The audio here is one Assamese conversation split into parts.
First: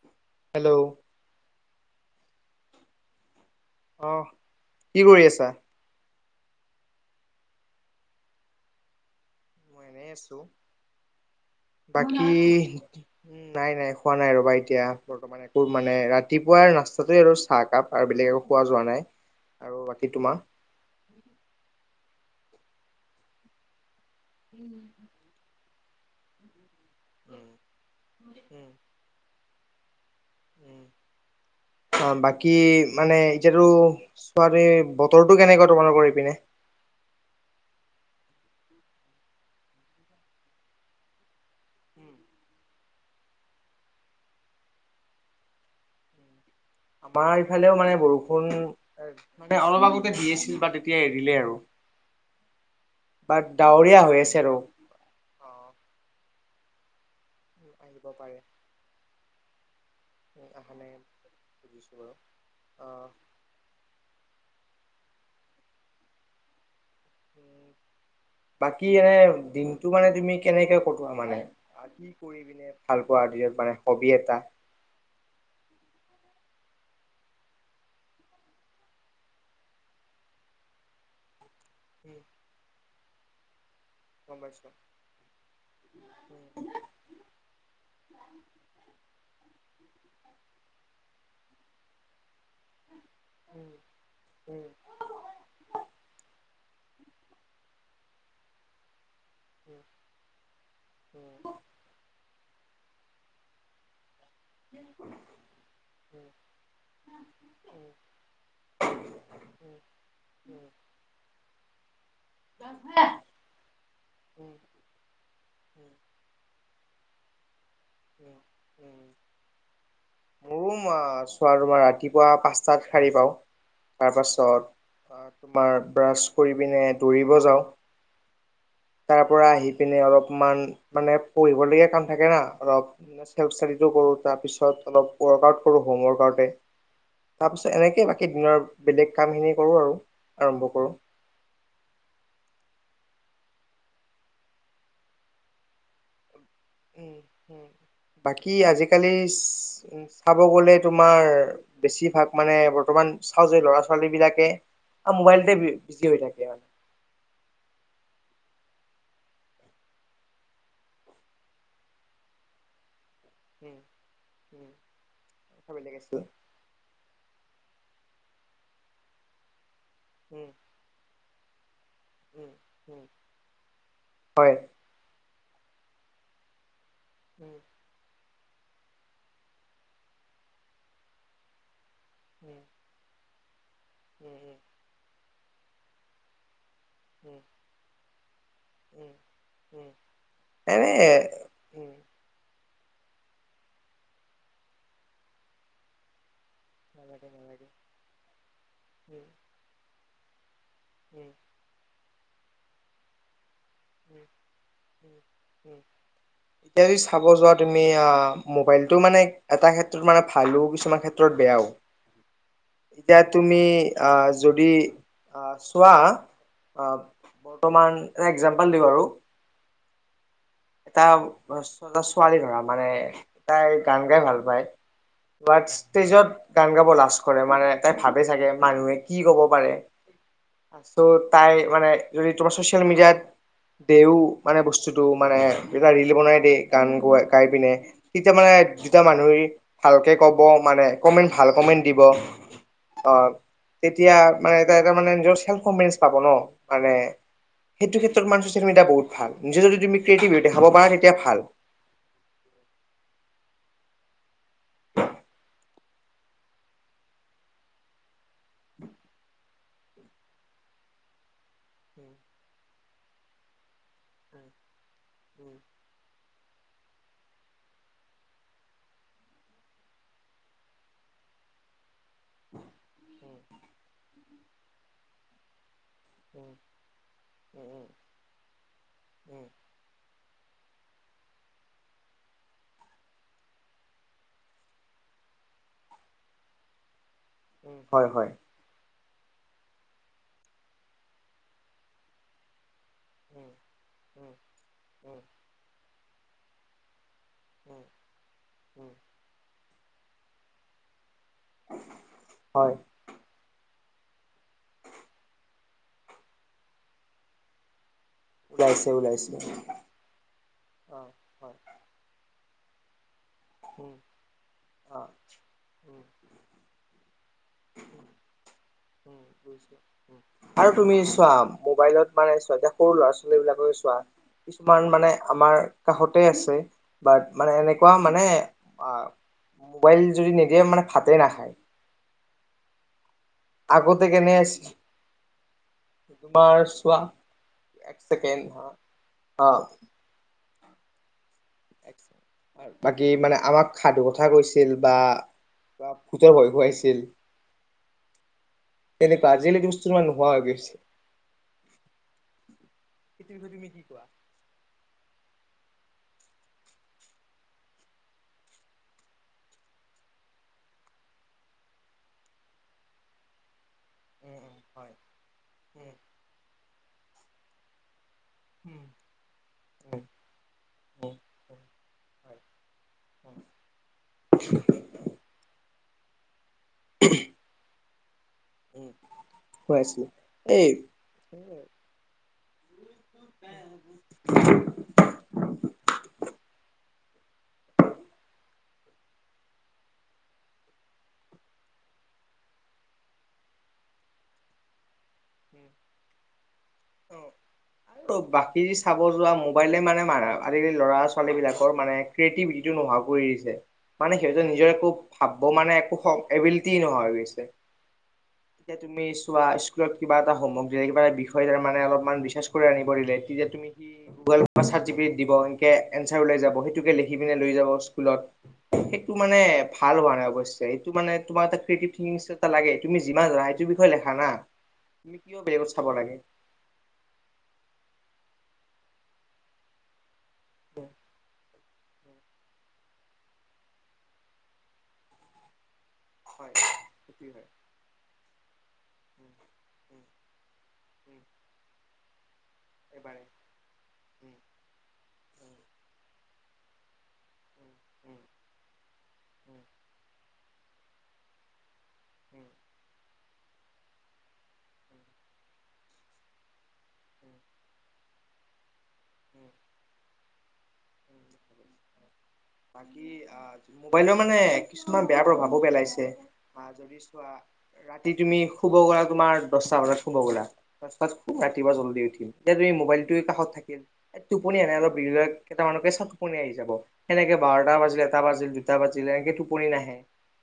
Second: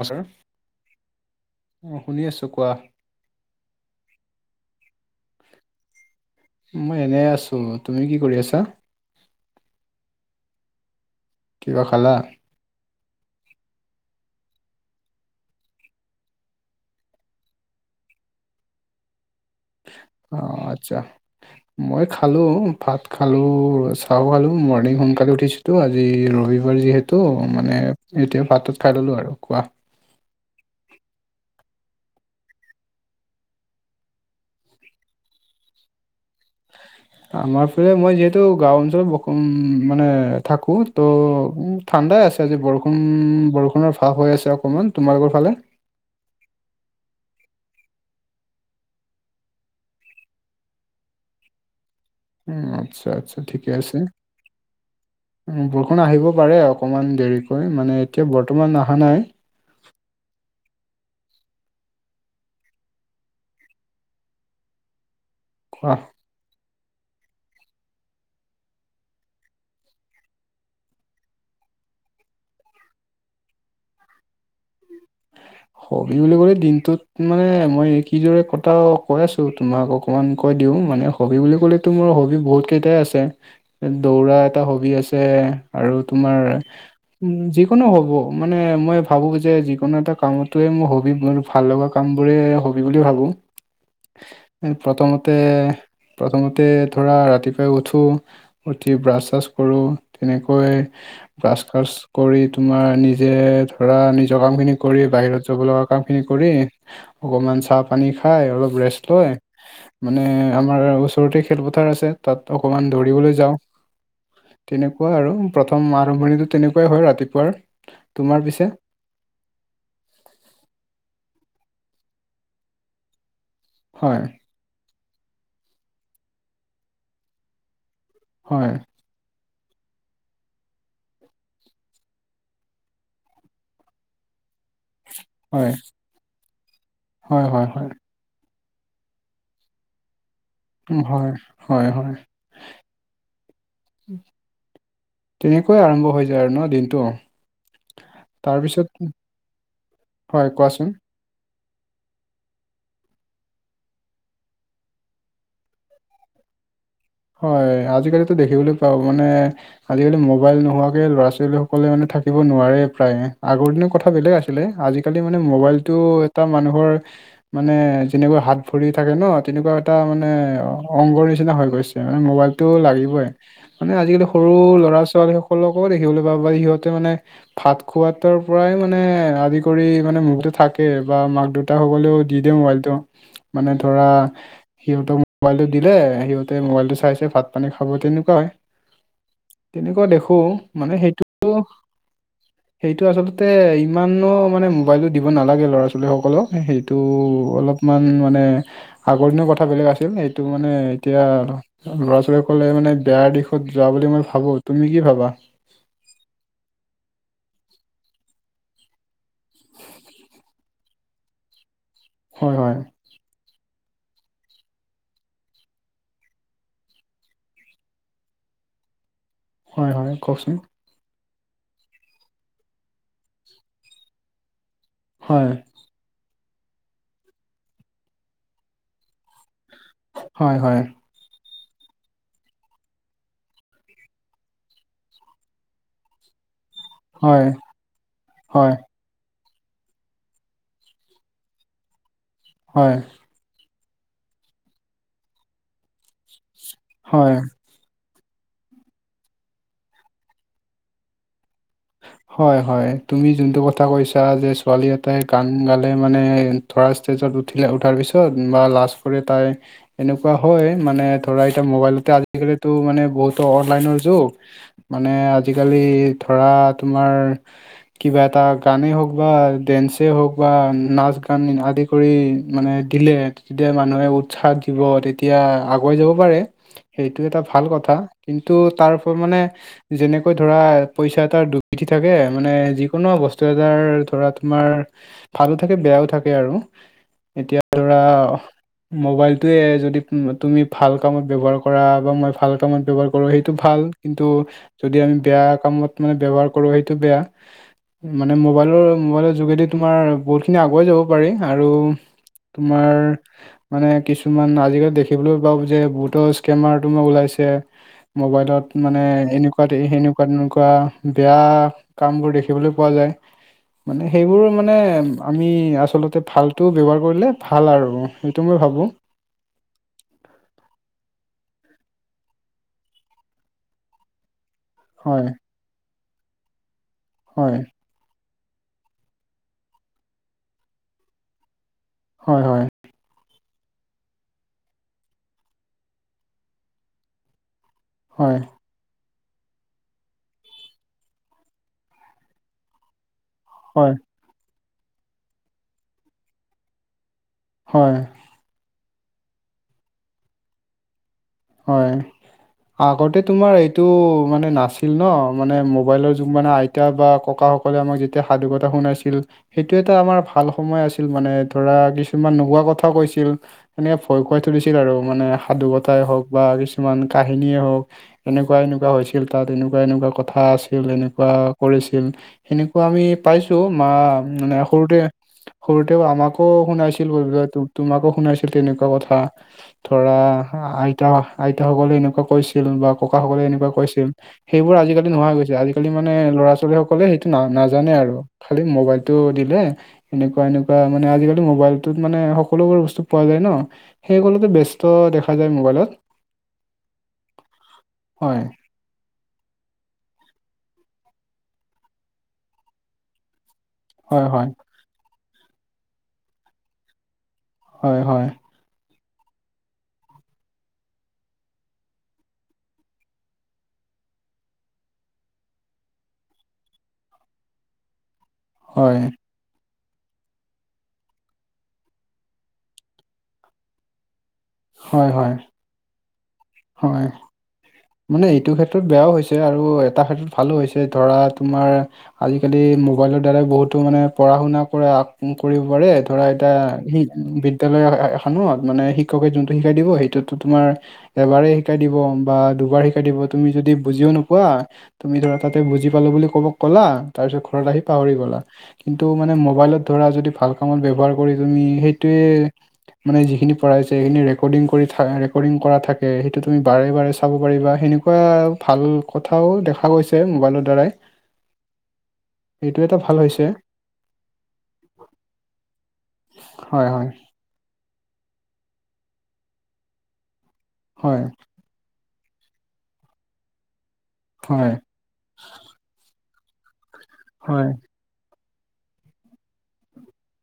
অ ছাৰ হেল্ল' অঁ শুনি আছোঁ কোৱা অহ কি কৰি আছা মই এনে আছো তুমি কি কৰি আছা মই এনেই আছো কিবা খালা বাকীহ নাই নাই খোৱা নাই ৰবা এতিয়া বৰ্তমান ম একো মানে ৰাতিপুৱাই ৰাস্তাটোৱে আৰু চাহকাপ আৰু বেলেগ একো খোৱা যোৱা নাই আৰু বাকী অ তোমাৰ আচ্ছা মই খালো ভাত খালো চ চাওঁ খালোঁ মৰ্ণিং সোনকালে উঠিছো আজি ৰবিবাৰ যিহেত টো মানে এতিয়া ভাতটোত খাই ললো আৰু কোৱা উম অ বাকী মানে এতিয়াতো ছোৱালী বতৰটো কেনেকুৱা তোমাৰ কৰি এইপিনে আমাৰ ফালে মই যিহেতু গাঁও অঞ্চলত ব মানে থাকোঁ ত' ঠাণ্ডাই আছে আজি বৰষুণ বৰষুণৰ ভাৱ হৈ আছে অকমান তোমালোকৰ ফালে আমাৰ ইফালেও মানে বৰুষুণ মানে অলপ আগতে দি আছিল বা তেতিয়াই এৰিলে আৰু উ আচ্ছা বা আচ্ছা ঠিকে আছে ডাৱৰীয়া হৈ আৰু উ বউষুণ আহিব পাৰে অকমান দেৰিকৈ মানে আহিব এতিয়া পাৰে বৰ্তমান অহা নাই [unintelligible] অহ বাকী এনে দিনটো মানে তুমি কেনেকে কটোৱা মানে কৰি পিনে ভাল পোৱাৰ দিনত মানে হবি এটা [inaudible] হবি বুলি কলে দিনটোত মানে মই কিদৰে কতাও কৈ আছো তোমাকক অকমান কৈ দিওঁ মানে হবি বুলি ক'লেতো মোৰ হবি বহুত কেইটাই আছে এ দৌৰা গম এটা পাইছোঁ। হবি আছে আৰু তোমাৰ উ যিকোনো হ'ব মানে মই ভাবো যে যি কোনো এটা কামতে মোৰ হবি মোৰ ভাল লগা কাম বোৰে হবি বুলি ভাবো এ প্ৰথমতে প্ৰথমতে ধৰা ৰাতিপুৱাই উঠোঁ উঠি ব্ৰাছ ব্ৰাছ কৰো তেনেকৈ ব্ৰাচ চ্ৰাচ কৰি তোমাৰ নিজে ধৰা নিজৰ কামখিনি কৰি বাহিৰত যাব লগা কামখিনি কৰি অকণমান চাহ পানী খাই অলপ ৰেষ্ট লয় মানে আমাৰ ওচৰতে খেলপথাৰ আছে তাত অকমান দৌৰিবলৈ যাওঁ তেনেকুৱা আৰু প্ৰথম আৰম্ভণিতো তেনেকুৱাই হয় ৰাতিপুৱাৰ। তোমাৰ পিছে? মোৰো চোৱা তোমাৰ ৰাতিপুৱা পাঁচটাত সাৰী পাওঁ হয় তাৰপাছত তোমাৰ ব্ৰাছ কৰি পিনে দৌৰিব যাওঁ হয় তাৰ পৰা আহি পিনে অলপমান মানে পঢ়িবলগীয়া কাম থাকে না অলপ [unintelligible] চাৰিটো কৰোঁ তাৰপিছত অলপ ৱৰ্কআউট হয় কৰোঁ হোম ৱৰ্কআউটতে হয় হয় তাৰপিছত হয় এনেকেই বা কী দিনৰ বেলেগ কামখিনি কৰোঁ আৰু আৰম্ভ কৰোঁ উম হয় হয় হয় তেনেকৈ আৰম্ভ হৈ যায় আৰু ন দিনটো বাকী তাৰপিছত আজি-কালি চাব হয় গ'লে কোৱাচোন তোমাৰ বেছিভাগ মানে বৰ্তমান চাওঁ যে ল'ৰা ছোৱালী বিলাকে আৰু মোবাইলতে বিজি হৈ থাকে মানে হয় আজি-কালিতো দেখিবলৈ পাওঁ মানে আজি-কালি ম'বাইল নোহোৱাকে ল'ৰা ছোৱালী সকলে মানে থাকিব নোৱাৰে প্ৰায়ে আগৰ উম, দিনৰ কথা বেলেগ আছিলে উম। আজি-কালি মানে কথা ম'বাইলটো বেলেগ আছিল। এটা মানুহৰ মানে যেনেকুৱা হাত ভৰি থাকে ন তেনেকুৱা এটা মানে উম, অংগৰ নিচিনা হৈ গৈছে। মানে উম, ম'বাইলটো উম। লাগিবই মানে আজি-কালি সৰু হয়। ল'ৰা ছোৱালী সকলোকো দেখলৈ পাওঁ বা সিহঁতে মানে উম ভাত খোৱাতৰ পৰাই মানে আদি কৰি মানে মুখতো থাকে বা মাক দেউ তা সকলেও দি দিয়ে উম, ম'বাইলটো মানে ধৰা উম, সিহঁতক মোবাইলটো দিলে সিহঁ তে ম'বাইলটো উম, চাইছে উম, ভাত পানী খাব তেনেকুৱাই হয় উম, উম। তেনেকুৱা দেখো এনে মানে সেইটোতো উম, সেইটো আচলতে ইমানো মানে মোবাইলটো দিব নালাগে ল'ৰা ছোৱালীসকলক সেই এইটো নালাগে নালাগে অলপমান মানে উম, আগৰ দিনৰ কথা বেলেগ আছিল সেইটো মানে এতিয়া উম, ল'ৰা ছোৱালী সকলে মানে বেয়া দিশত যোৱা বুলি উম, মই ভাবোঁ তুমি কি উম, ভাবা উম এতিয়া এই চাব যোৱা তুমি আ মোবাইলটো মানে এটা ক্ষেত্ৰত মানে ভালো কিছুমান ক্ষেত্ৰত বেয়াও [inaudible] হয় হয় এতিয়া তুমি আহ যদি আহ চোৱা আহ বৰ্তমান এটা এক্জাম্পল দিওঁ আৰু হয় হয় কওকচোন [unintelligible] এটা ছোৱালী ধৰা মানে তাই গান গাই ভাল পায় হয় বা ষ্টেজত গান গাব লাজ কৰে মানে তাই ভাবে চাগে মানুহে কি ক'ব পাৰে হয় হয় তাছত তাই মানে যদি তোমাৰ ছ'চিয়েল মিডিয়াত দেও মানে বস্তুটো মানে কিবা ৰিল বনাই দেই গান গোৱা গাই হয় পিনে তেতিয়া মানে হয় তেতিয়া মানুহে ভালকে কব মানে কমেণ্ট ভাল কমেণ্ট দিব হয় অ তেতিয়া মানে এটা এটা মামে নিজৰ চেল্ফ কনফিডেন্স পাব ন মানে হয় সেইটো ক্ষেত্ৰ মান ছচিয়েল মেডিয়া বহুত ভাল নিজে যদি তুমি ৰিয়েটিভিটি দেখাব পাৰা তেতিয়া ভাল। হয়, হয়, তুমি যোনটো কথা কৈছা যে ছোৱালী এটাই গান গালে মানে ধৰা ষ্টেজত উঠিলে উঠাৰ পিছত বা লাষ্ট পৰে তাই এনেকুৱা হয় মানে ধৰা এতিয়া মোবাইলতে আজিকালিতো মানে বহুতো অনলাইনৰ যুগ মানে আজিকালি ধৰা তোমাৰ কিবা এটা গানে হওঁক বা ডেন্সে হওঁক বা নাচ গান আদি কৰি মানে দিলে তেতিয়া মানুহে উৎসাহ দিব তেতিয়া আগুৱাই যাব পাৰে। সেইটো এটা ভাল কথা কিন্তু তাৰ ওপৰত মানে যেনেকৈ ধৰা পইচা এটাৰ দু পিঠি থাকে মানে যিকোনো বস্তু এটাৰ ধৰা তোমাৰ ভালো থাকে বেয়াও থাকে আৰু এতিয়া ধৰা হয় হয় মোবাইলটোয়ে যদি তুমি ভাল কামত ব্যৱহাৰ কৰা বা মই ভাল কামত ব্যৱহাৰ কৰোঁ সেইটো ভাল কিন্তু যদি আমি বেয়া কামত মানে ব্যৱহাৰ কৰোঁ সেইটো বেয়া। মানে মোবাইলৰ মোবাইলৰ যোগেদি তোমাৰ বহুতখিনি আগুৱাই যাব পাৰি আৰু হয় তোমাৰ মানে কিছুমান আজিকালি দেখিবলৈ পাওঁ যে পাওঁ যে স্কেমাৰ তোমাৰ ওলাইছে। মোবাইলত ওলাইছে মানে ওলাইছে এনেকুৱা সেনেকুৱা তেনেকুৱা অ হয় বেয়া কামবোৰ দেখিবলৈ পোৱা যায়। মানে সেইবোৰ মানে অ', আমি উম, আচলতে ভাল টো ব্যৱহাৰ কৰিলে ভাল আৰু সেইটো মই ভাবোঁ। উম, বুজিলো। আৰু তুমি চোৱা মোবাইলত মানে চোৱা এতিয়া সৰু ল'ৰা ছোৱালীবিলাকে চোৱা। কিছুমান মানে হয় আমাৰ কাষতে আছে বাট মানে হয় এনে মানে মোবাইল যদি নিদিয়ে মানে ভাতেই নাখায়। হয়, হয়। আগতে কেনে আছিল তোমাৰ চোৱা। এক হয় চেকেণ্ড হা অ'। এক ছেকেণ্ড বাকী মানে আমাক হয় সাধু কথা কৈছিল বা ভোতৰ ভয় খুৱাইছিল। হয়। এনেকুৱা আজি লৈকে বস্তু ইমান নোহোৱা হৈ গৈছে। হয়, আগতে সেইটো বিষয়ে তোমাৰ তুমি কি এইটো কোৱা? মানে নাছিল ন মানে মোবাইলৰ যুগ মানে আইতা বা ককাসকলে আমাক যেতিয়া সাধুকথা শুনাইছিল। সেইটো এটা আমাৰ ভাল সময় আছিল মানে ধৰা কিছুমান নোহোৱা কথা কৈছিল। সেনেকে ভয় উম, খুৱাই উম, তুলিছিল আৰু হয়, মানে উম, সাধুকতাই হওঁক বা কিছুমান কাহিনীয়েই হওঁক। এনেকুৱা উম, এনেকুৱা হৈছিল তাত এনেকুৱা উম, এনেকুৱা কথা আছিল এনেকুৱা উম, কৰিছিল। হয়। সেনেকুৱা আমি পাইছো ম মানে সৰুতে সৰুতেও আমাক শুনাইছিল ব তোমাকো শুনাইছিল তেনেকুৱা উম কথা কৈ আছিলো ধৰা এই আই আইতাসকলে এনেকুৱা কৈছিল বা ককাসকলে এনেকুৱা কৈছিল। সেইবোৰ আজিকালি নোহোৱা গৈছে আজিকালি মানে ল'ৰা ছোৱালী সকলে সেইটো না নাজানে আৰু। খালি মোবাইলটো দিলে। এনেকুৱা এনেকুৱা মানে আজিকালি মোবাইলটোত মানে সকলোবোৰ বস্তু পোৱা যায় ন। সেইবোৰতে ব্যস্ত দেখা যায় মোবাইলত। ত' হয় বাকী চাব যোৱা মোবাইলে মানে মৰা আজিকালি ল'ৰা ছোৱালীবিলাকৰ মানে ক্ৰিয়েটিভিটিটো নোহোৱা কৰি দিছে। মানে হয় সিহঁতে হয় নিজৰ একো ভাবিব মানে একো এবিলিটি নোহোৱা গৈছে। হয়, হয়। এতিয়া তুমি চোৱা স্কুলত কিবা এটা সামগ্ৰী কিবা এটা বিষয়ে ত মানে অলপমান ৰিচাৰ্চ কৰি আনিব দিলে তেতিয়া তুমি সি গুগল চেত জিটিপি দিব এনকে এনচাৰ ওলাই যাব সেইটোকে লিখি পিনে লৈ যাব স্কুলত হয় সেইটো মানে ভাল হোৱা নাই অৱশ্যে এইটো মানে তোমাৰ এটা ক্ৰিয়েটি থংকি এ নিচিনা লাগে তুমি যিমান যানা সেইটো বিষয়ে লেখা না হয় তুমি হয় কিয় বেলেগত চাব লাগে হয় মানে এইটো ক্ষেত্ৰত বেয়াও হৈছে আৰু এটা ক্ষেত্ৰত ভালো হৈছে ধৰা তোমাৰ আজিকালি মোবাইলৰ দ্বাৰা বহুতো মানে পঢ়া শুনা কৰে, কৰিব পাৰে। ধৰা এটা হয় সি ক্ষতি হয় বি এয়ালে এয়ালে খনো মানে শিক্ষকে যোনটো শিকাই দিব সেইটোতো তোমাৰ এবাৰেই শিকায় দিব বা দুবাৰ শিকাই দিব এবাৰে তুমি যদি বুজিও উম নোপোৱা তুমি ধৰা উম তাতে বুজি পালো বুলি কবক ক'লা তাৰ পিছত ঘৰত উম আহি পাহৰি উম গলা কিন্তু মানে উম মোবাইলত ধৰা যদি ভাল কামত ব্যৱহাৰ কৰি তুমি সেইটোয়ে মানে যিখিনি পঢ়াই সেই খিনি ৰেকৰ্ডিং কৰি থ ৰেকৰ্ডিং কৰা থাকে সেইটো তুমি বাৰে বাৰে চাব পাৰিবা সেনেকুৱা ভাল উম কথাও দেখা গৈছে মোবাইলৰ দ্বাৰাই উম উম এইটো এটা বাকী ভাল হৈছে মোবাইলৰ মানে কিছুমান বেয়া প্ৰভাৱো পেলাইছে হয় যদি হয় চোৱা ৰাতি তুমি শুব গলা তোমাৰ দশটা বানাত শুব গলা দহটাত হয় ৰাতি ৰাতিপুৱা জল্দি উঠিম এতিয়া এই মোবাইলটো কাষত থাকিল টোপনি হয় এনাই অলপ কেইটামানকে চত টোপনি আহি যাব সেনেকে হয় বাৰটা বাজিল এটা বাজিল ছয় টা বাজিলে কি টোপনি নাহে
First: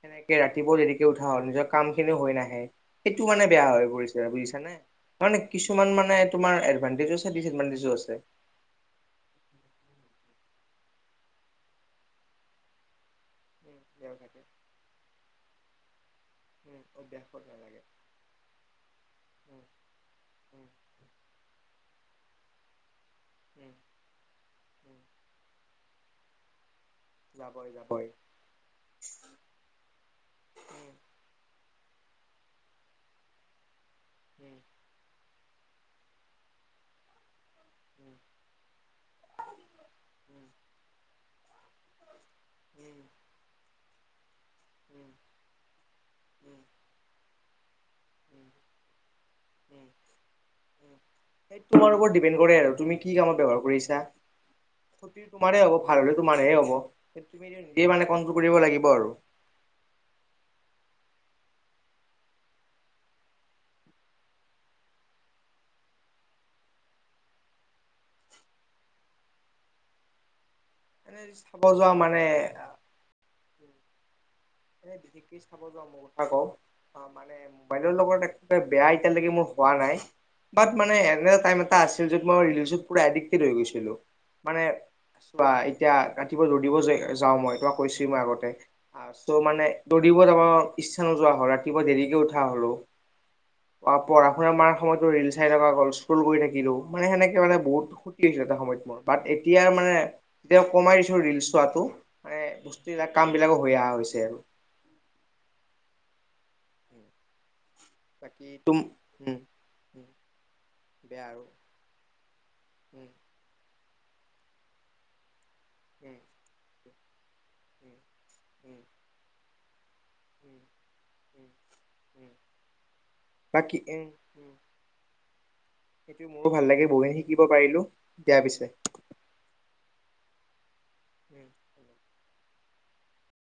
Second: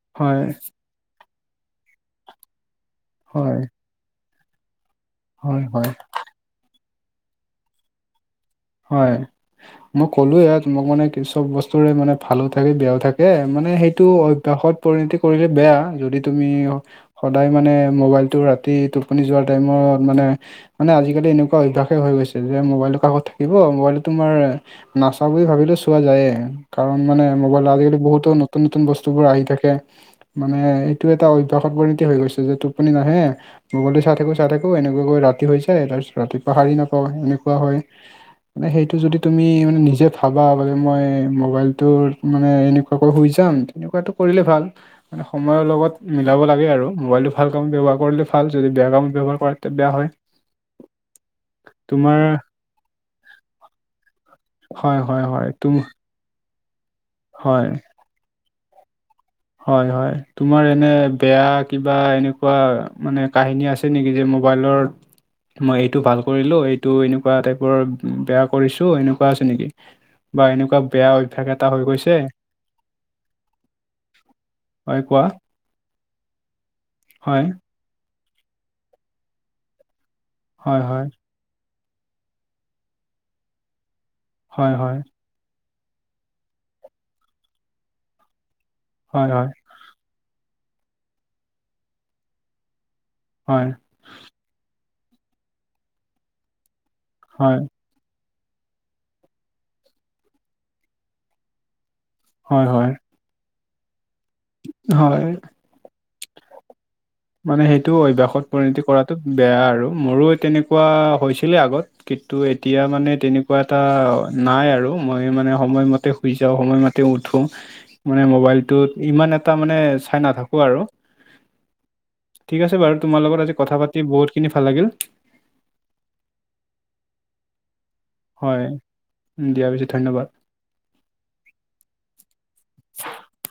সেনেকৈ হয় ৰাতিপুৱা যেৰিকৈ উঠা হয় নিজৰ কামখিনিও হৈ নাহে সেইটো মানে হয় বেয়া হৈ পৰিছে বুজিছানে তাৰ মানে হয় কিছুমান হয় মানে তোমাৰ এডভানটেজোছে ডচএডভানটেজো আছে হয় মই ক'লো এ তোমাক মানে কি চব বস্তুৰে মানে ভালো থাকে বেয়াও থাকে এ মানে উম সেইটো বেয়াও থাকে অভ্যাসত পৰিণতি কৰিলে বেয়া যদি তুমি উম অভ্যাসত সদায় মানে নালাগে মোবাইলতটো ৰাতি টোপনি যোৱাৰ উম টাইমত মানে উম মানে আজিকালি এনেকুৱা অ অভ্যাসে হৈ গৈছে যে মোবাইলটো কাষত থাকিব উম, মোবাইলটো তোমাৰ উম, নাচাওঁ বুলি ভাবিলে চোৱা যায়ে কাৰণ মানে মোবাইল যাবই আজিকালি যাবই। বহুতো নতুন নতুন বস্তুবোৰ আহি থাকে মানে উম, এইটো এটা অভ্যাসত পৰিণতি হৈ গৈছে যে টোপনি নাহে বগলী চাই থাকো চাই উম, থাকো এনেকুৱা গৈ ৰাতি হৈ তাৰ পিছত ৰাতিপুৱা হাৰি নাপাওঁ এনেকুৱা হয় উম, মানে সেইটো যদি তুমি মানে নিজে ভাবা উম, বে মই মোবাইল। তোৰ মানে উম, এনেকুৱাকৈ শুই যাম। তেনেকুৱা তটো কৰিলে ত উম, উম, সময় লগত মিলাব উম, লাগে আৰু মোবাইল কামত ব্যৱহাৰ কৰিলে। ভাল যদি বেয়া কাম ব্যয়ৱহাৰ কৰে তেতিয়া উম, বেয়া হয় উম। সেই ওপৰত তোমাৰ- ডিপেণ্ড তুমি কি কামত ব্যৱহাৰ কৰিছা। হয় হয় হয় মানে তুম হৈ ভাল। মানেহে হ'ব তুমি হয় নিজে মানে কমোৰ কৰিব লাগিব আৰু হয় হয় তোমাৰ এনে বেয়া কিবা এনেকুৱা মানে কাহিনী আছে। আছে নেকি যে মোবাইলৰ মই এইটো ভাল কৰিলো এইটো এনেকুৱা টাইপৰ বেয়া কৰিছো এনেকুৱা আছে নেকি,। বা এনেকুৱা বেয়া অভ্যয়াস এটা হৈ গৈছে। এ হয়। এ কোৱা বিশেষকৈ চাব যোৱা মোৰ কথা কওঁ মানে। হয় বাহিৰৰ লগত এতিয়া মই শুৱা নাই বাট হয় মানে হয় এনে টাইমত। তাই আছিল য'ত মই ৰিলেশ্বিপ পুৰা এডিক্টেড হৈ গৈছিলো। মানে হয় হয় বা এতিয়া ৰাতিপুৱা দৌৰিব যাওঁ মই, তোমাক কৈছো মই আগতে, হয় চ' হয় মানে দৌৰিব যাব নোৱাৰো, ইচ্ছা নোযোৱা হয়, ৰাতিপুৱা দেৰিকে উঠা হ'লো। হয়। অ' পঢ়া শুনা মাৰ সময়তো ৰিল চাই থকা স্কৰ্ল কৰি থাকিলো, মানে সেনেকে মানে হয়, বহুত ছোএটা সময়ত মোৰ, বাট এতিয়াৰ মানে এতিয়া কমাই দিছো ৰিলচ চোৱাটো মানে, হয়, হয়, বস্তুবিলাক কাম বিলাকো হৈ অহা হৈছে। হয়। মানে সেইটো অভ্যাসত বাকী তুম পৰিণতি কৰাটো উম বেয়া আৰু, মোৰো তেনেকুৱা বেয়া আৰু হৈছিলে আগত। কিন্তু এতিয়া উম মানে তেনেক এনেকুৱা এটা নাই আৰু, মই মানে সময়মতে উম উম শুই যাওঁ সময়মতে উঠো। মানে উম মোবাইলটোত ইমান এটা মানে চাই উম নাথাকো আৰু। উম উম ঠিক আছে বাৰু তোমাৰ লগত আজি বাকী কথা পাতি উম বহুতখিনি উম ভাল লাগিল। সেইটো মোৰো ভাল লাগে বহু শিকিব পাৰিলো। দিয়া পিছে হয়। দিয়া পিছে ধন্যবাদ। ওম'।